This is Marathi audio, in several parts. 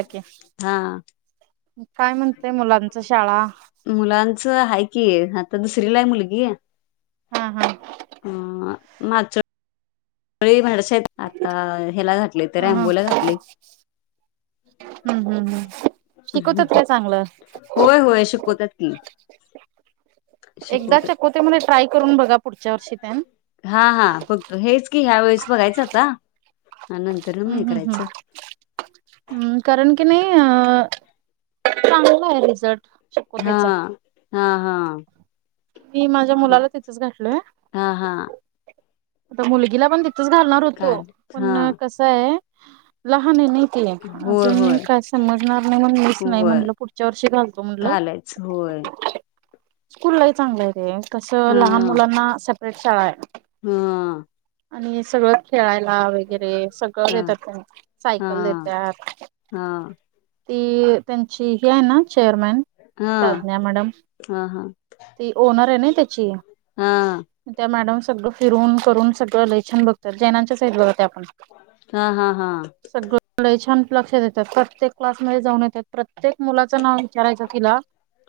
ओके. काय म्हणतेय मुलांच शाळा मुलांच हाय कि दुसरीला हाय मुलगी हा हा अ मागच्या ळी म्हडसा आता ह्याला घाटलयं इथं ह ह रॅमबोला घाटलयं. हम्म हम्म हम्म शिकवतात काय चांगलं होय होय शिकवतात की. एकदा शिकवत्यात चकोतेमध्ये ट्राय करून बघा पुढच्या वर्षी त्यान हा हा फक्त हेच कि ह्या वेळेस बघायचं आता, हा नंतर मग हे हम्म हम् करायचं हम् हम् कारण की नाही अ चांगलं आहे रिझर्ट. हा हा हा हा. मी माझ्या मुलाला बघायचं तिथंच घातलोय हा हा. आता मुलगीला पण तिथंच घालणार होतो काल हा पण कसं आहे लहान आहे नई. की नाही होय अजून होय काय समजणार नाही म्हणुन मीच नाही होय म्हटलं पुढच्या वर्षी घालतो म्हटलं. घालायच होय स्कूल लई चांगलं आहे ते. हा कसं लहान मुलांना सेपरेट शाळा आहे हा. आणि सगळं खेळाय ला वगैरे सगळं हा देतात त्यांनी सायकल हा देतात. हा ती त्यांची ही आहे ना चेअरमॅन हा हा प्रज्ञा मॅडम हा हा ती ओनर आहे ना त्याची त्या मॅडम सगळं फिरून करून सगळं लय छान बग तात, जैनांच्याच आहेत बघा त्या पण, हा हा हा सगळ लई छान लक्ष देतात प्रत्येक क्लासमध्ये जाऊन येतात प्रत्येक मुलाचं नाव विचारायचं तिला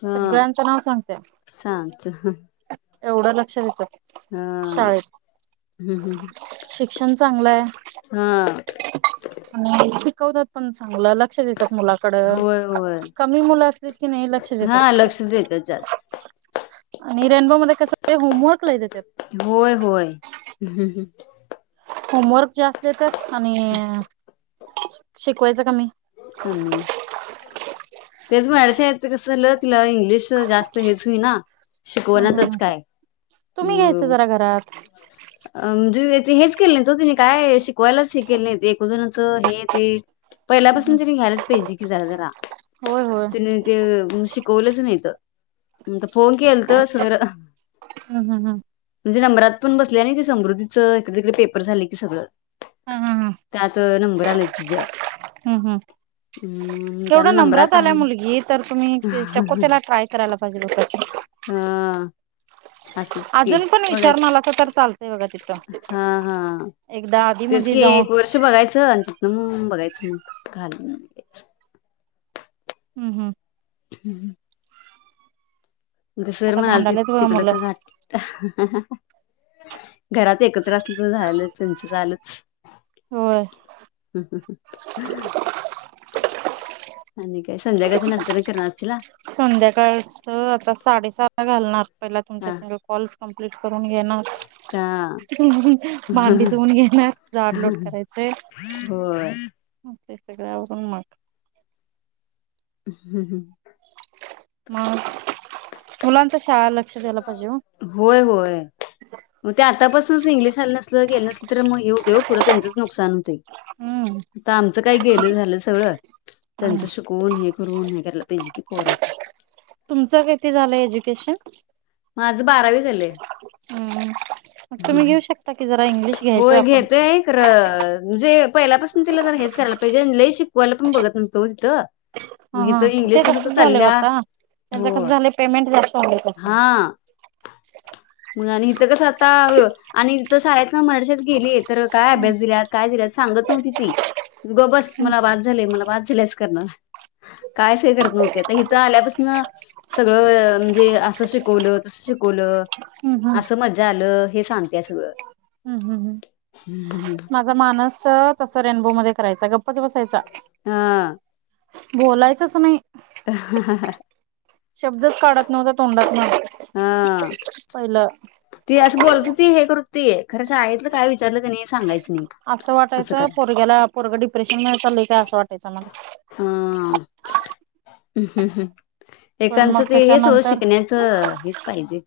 हा सगळ्यांचं नाव सांगतेय सांच एवढं लक्ष देतात हा हम्म हम्म हम् फॲशन चांगलं आहे हा वतात पण चांगलं लक्ष द मुलाकड होय होय कमी मुलं असली की नाही लक्ष हा लक्ष देतात जास्त आणि रेनबो मध्ये कस होमवर्क लायत त्या होय होय् होमवर्क जास्त येत आणि शिकवायचं कमीी कमी तेच मॅडसा आहेत कस झालं तिला इंग्लिश जास्त हेच हो हम्म हम्म शिकवच काय तुम्ही घ्यायचं जरा घरात अ म्हणजे हेच केलं नाही त तिने काय शिकवायलाचिक केले एकोण जणच हे ते हम्म पहिल्यापासून हम्म तने घ्यायलाच पाहिजे की झालं तर रा होय होय तने ते शिकवलंच नाहीत फोन केल तर समीर हम्म हम्म हम्म तुझे नंबरात पण बसल्याय क समृधीं इकडे तिकडे पेपर झाले की सगळं हम्म हम्म हम्म त्यात नंबर आलाय तिझ हा हा एवढा नंब्रात नंबरात आला आहे. मुलगी तर तुम्ही हा चकोतेला ट्राय करायला पाहिजेल हो त्याच हा असंच की अजून पण विचारून बघायच आलासा तर चालतंय बघा तिथं हा हा एकदा आधी तेच मधी की जाऊन एक वर्ष बघायचं अ त ना मग बघायचं मग खालघायच हम् हम्म हम् सर आता माल त भांडायल्यात बघा तकड मुलं का का घरात एकत्र असलं तर झालं त्यांच चालूच होय आणि काय संध्याकाळच्या नंतर करणार असशीला? संध्याकाळच आ आता साडेसहा घालणार पहिला तुमच्या हा सगळे कॉल्स कम्प्लीट करून घेणार का भांडी देऊन घेणार जाडलोट करायचे हो सगळ्यावरून मग हम्म हम्म मग मुलांच शाळा लक्ष द्यायला पाहिजे होय होय मग ते आतापासूनच इंग्लिश आलं नसल गेलं नसलं तर मग येऊ देऊ पुढं त्यांचंच नुकसान होत हम्म आता आमचं काही गेलं झालं सगळं त्यांच हम्म शिकवून हे कररून हे करायला पहिजे की पोर तुमचं किती झालं एज्युकेशन आज बारावी झाले हम्म मग तुम्ही घेऊ शकता की जरा इंग्लिश घ्यायचं होय आपण घेतोय खरं जे पहिल्यापासून तिला जर हेच करायला पाहिजे लय शिकवायला पण बघत न्हतो तिथं ह मग इथं हा ते इंग्लिश कसं कसच तर झालं चालल्या होता त्याच हो कस झालं पेमेंट जास्त वा कस हा मग आणि हिथं कसं आता आणिथ शाळेत ना मरासेच गेली तर काय हम्म अभ्यास दिल्यात काय दिल्यात सांग सांगत नव्ह ति ती ग बस मला वाद झाली मला वाद झालीच करणार कायच हे करत नव्हती आता हथं आल्यापासून सगळं म्हणजे अस शिकवलं तसं शिकवलं हम्म असं मज्जा आलं हे सांगत्या सगळं हम्म हम्म हम् हम्म. माझा मानस तसं रेनबो मध्ये करायचा गप्पच बसायचा हा. बोलायचाच नई. ह ह. शब्दच काढत नव्हता तोंडात्न हा ती असं बोलत हुती हे करू ती खरं शाळेतलं काय विचारलं की नइ सांगायचं. नाही असं वाटायचं पोरग्याला पोरगं डिप्रेशन म चालय काय असं वाटायचं मला हा हम् हम्म हम्म पण एकांच मग ते हेच त्याच्यानंतर शिकण्याचं हेच पाहिजे.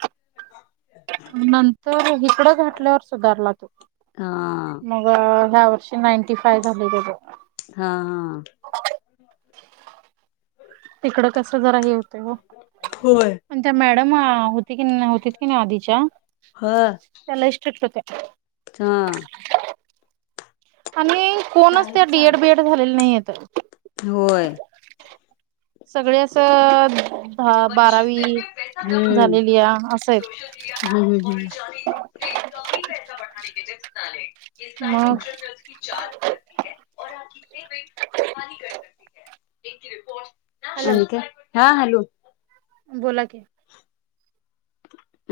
नंतर हिकडं घातल्यावर सुधारला तो हा. या वर्षी नाइंटी फाइव्ह झालंय तझं हा तिकडं कसं जरा हे हुतय ओ पण त्या मॅड मॅडम हुती की नव्हतीत की नाय आधीच्या ह त्या लय स्ट्रिक्ट हुत्या हा. आणि कोणच त्या डीएड बीएड झालेल्या नाहीत अ होय. सगळे असं दहा बारावी झालेल्या आ सोशल मीडिया पर ये काय मग कक्षकी जाल मिततीै आप इने वेट कमली कर सकत एक हॅलो रिपोर्ट अक हा हॅलो. बोला की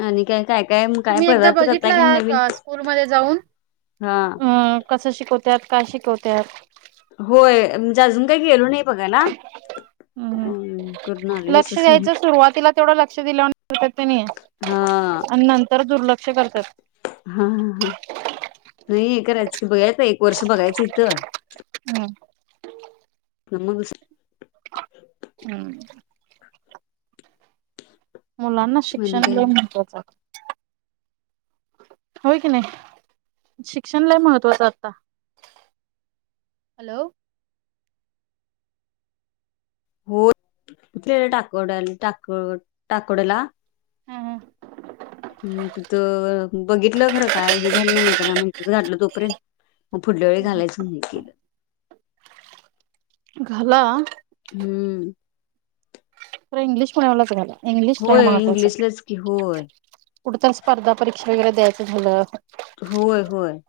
आणि काय? काय काय काय तुम्ही एकदा पदार्थ करताय बघितला की नवीन का स्कूल मधे जाऊन हा अ कसं शिकवत्यात काय शिकवत्यात. जाजून काय गेलो नाही बघायला. हम् हम अं करून आलो नस लक्ष द्यायचं सुरुवातीला तेवढं लक्ष दिलं करत्यात तनी अन नंतर दुर्लक्ष. करतात हा हा. नाही हे करायचं की बघायचं एक वर्ष बघायचं इथं. मगस हम्म. मुलांना म्हणे शिक्षण काय लय महत्त्वाचय. होय की नाय शिक्षण लय महत्वाचय आता हॅलो. हो कुठे टाकावड्या टाकव टाकवड्याला हम हम. हम तिथं बघितलं खरं काय हे झालं नाही म्हणताना मग हिकडं घातलं तोपर्यंत मग पुुढल्या वेळी घालायचं नाही केलं. घाला. हम्म. तररा इंग्लिश पण एवच झाला. इंग्लिश लय होय महत्त्वाचं इंग्लिशलाच की होय कुट तर स्पर्धा परीक्षा वगैरे द्यायचं झालं. होय होय.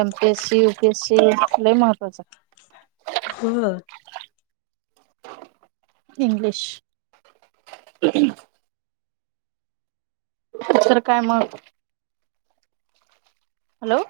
M P S C U P S C लय महत्वाचं. ह. इंग्लिश. तर काय मग हॅलो.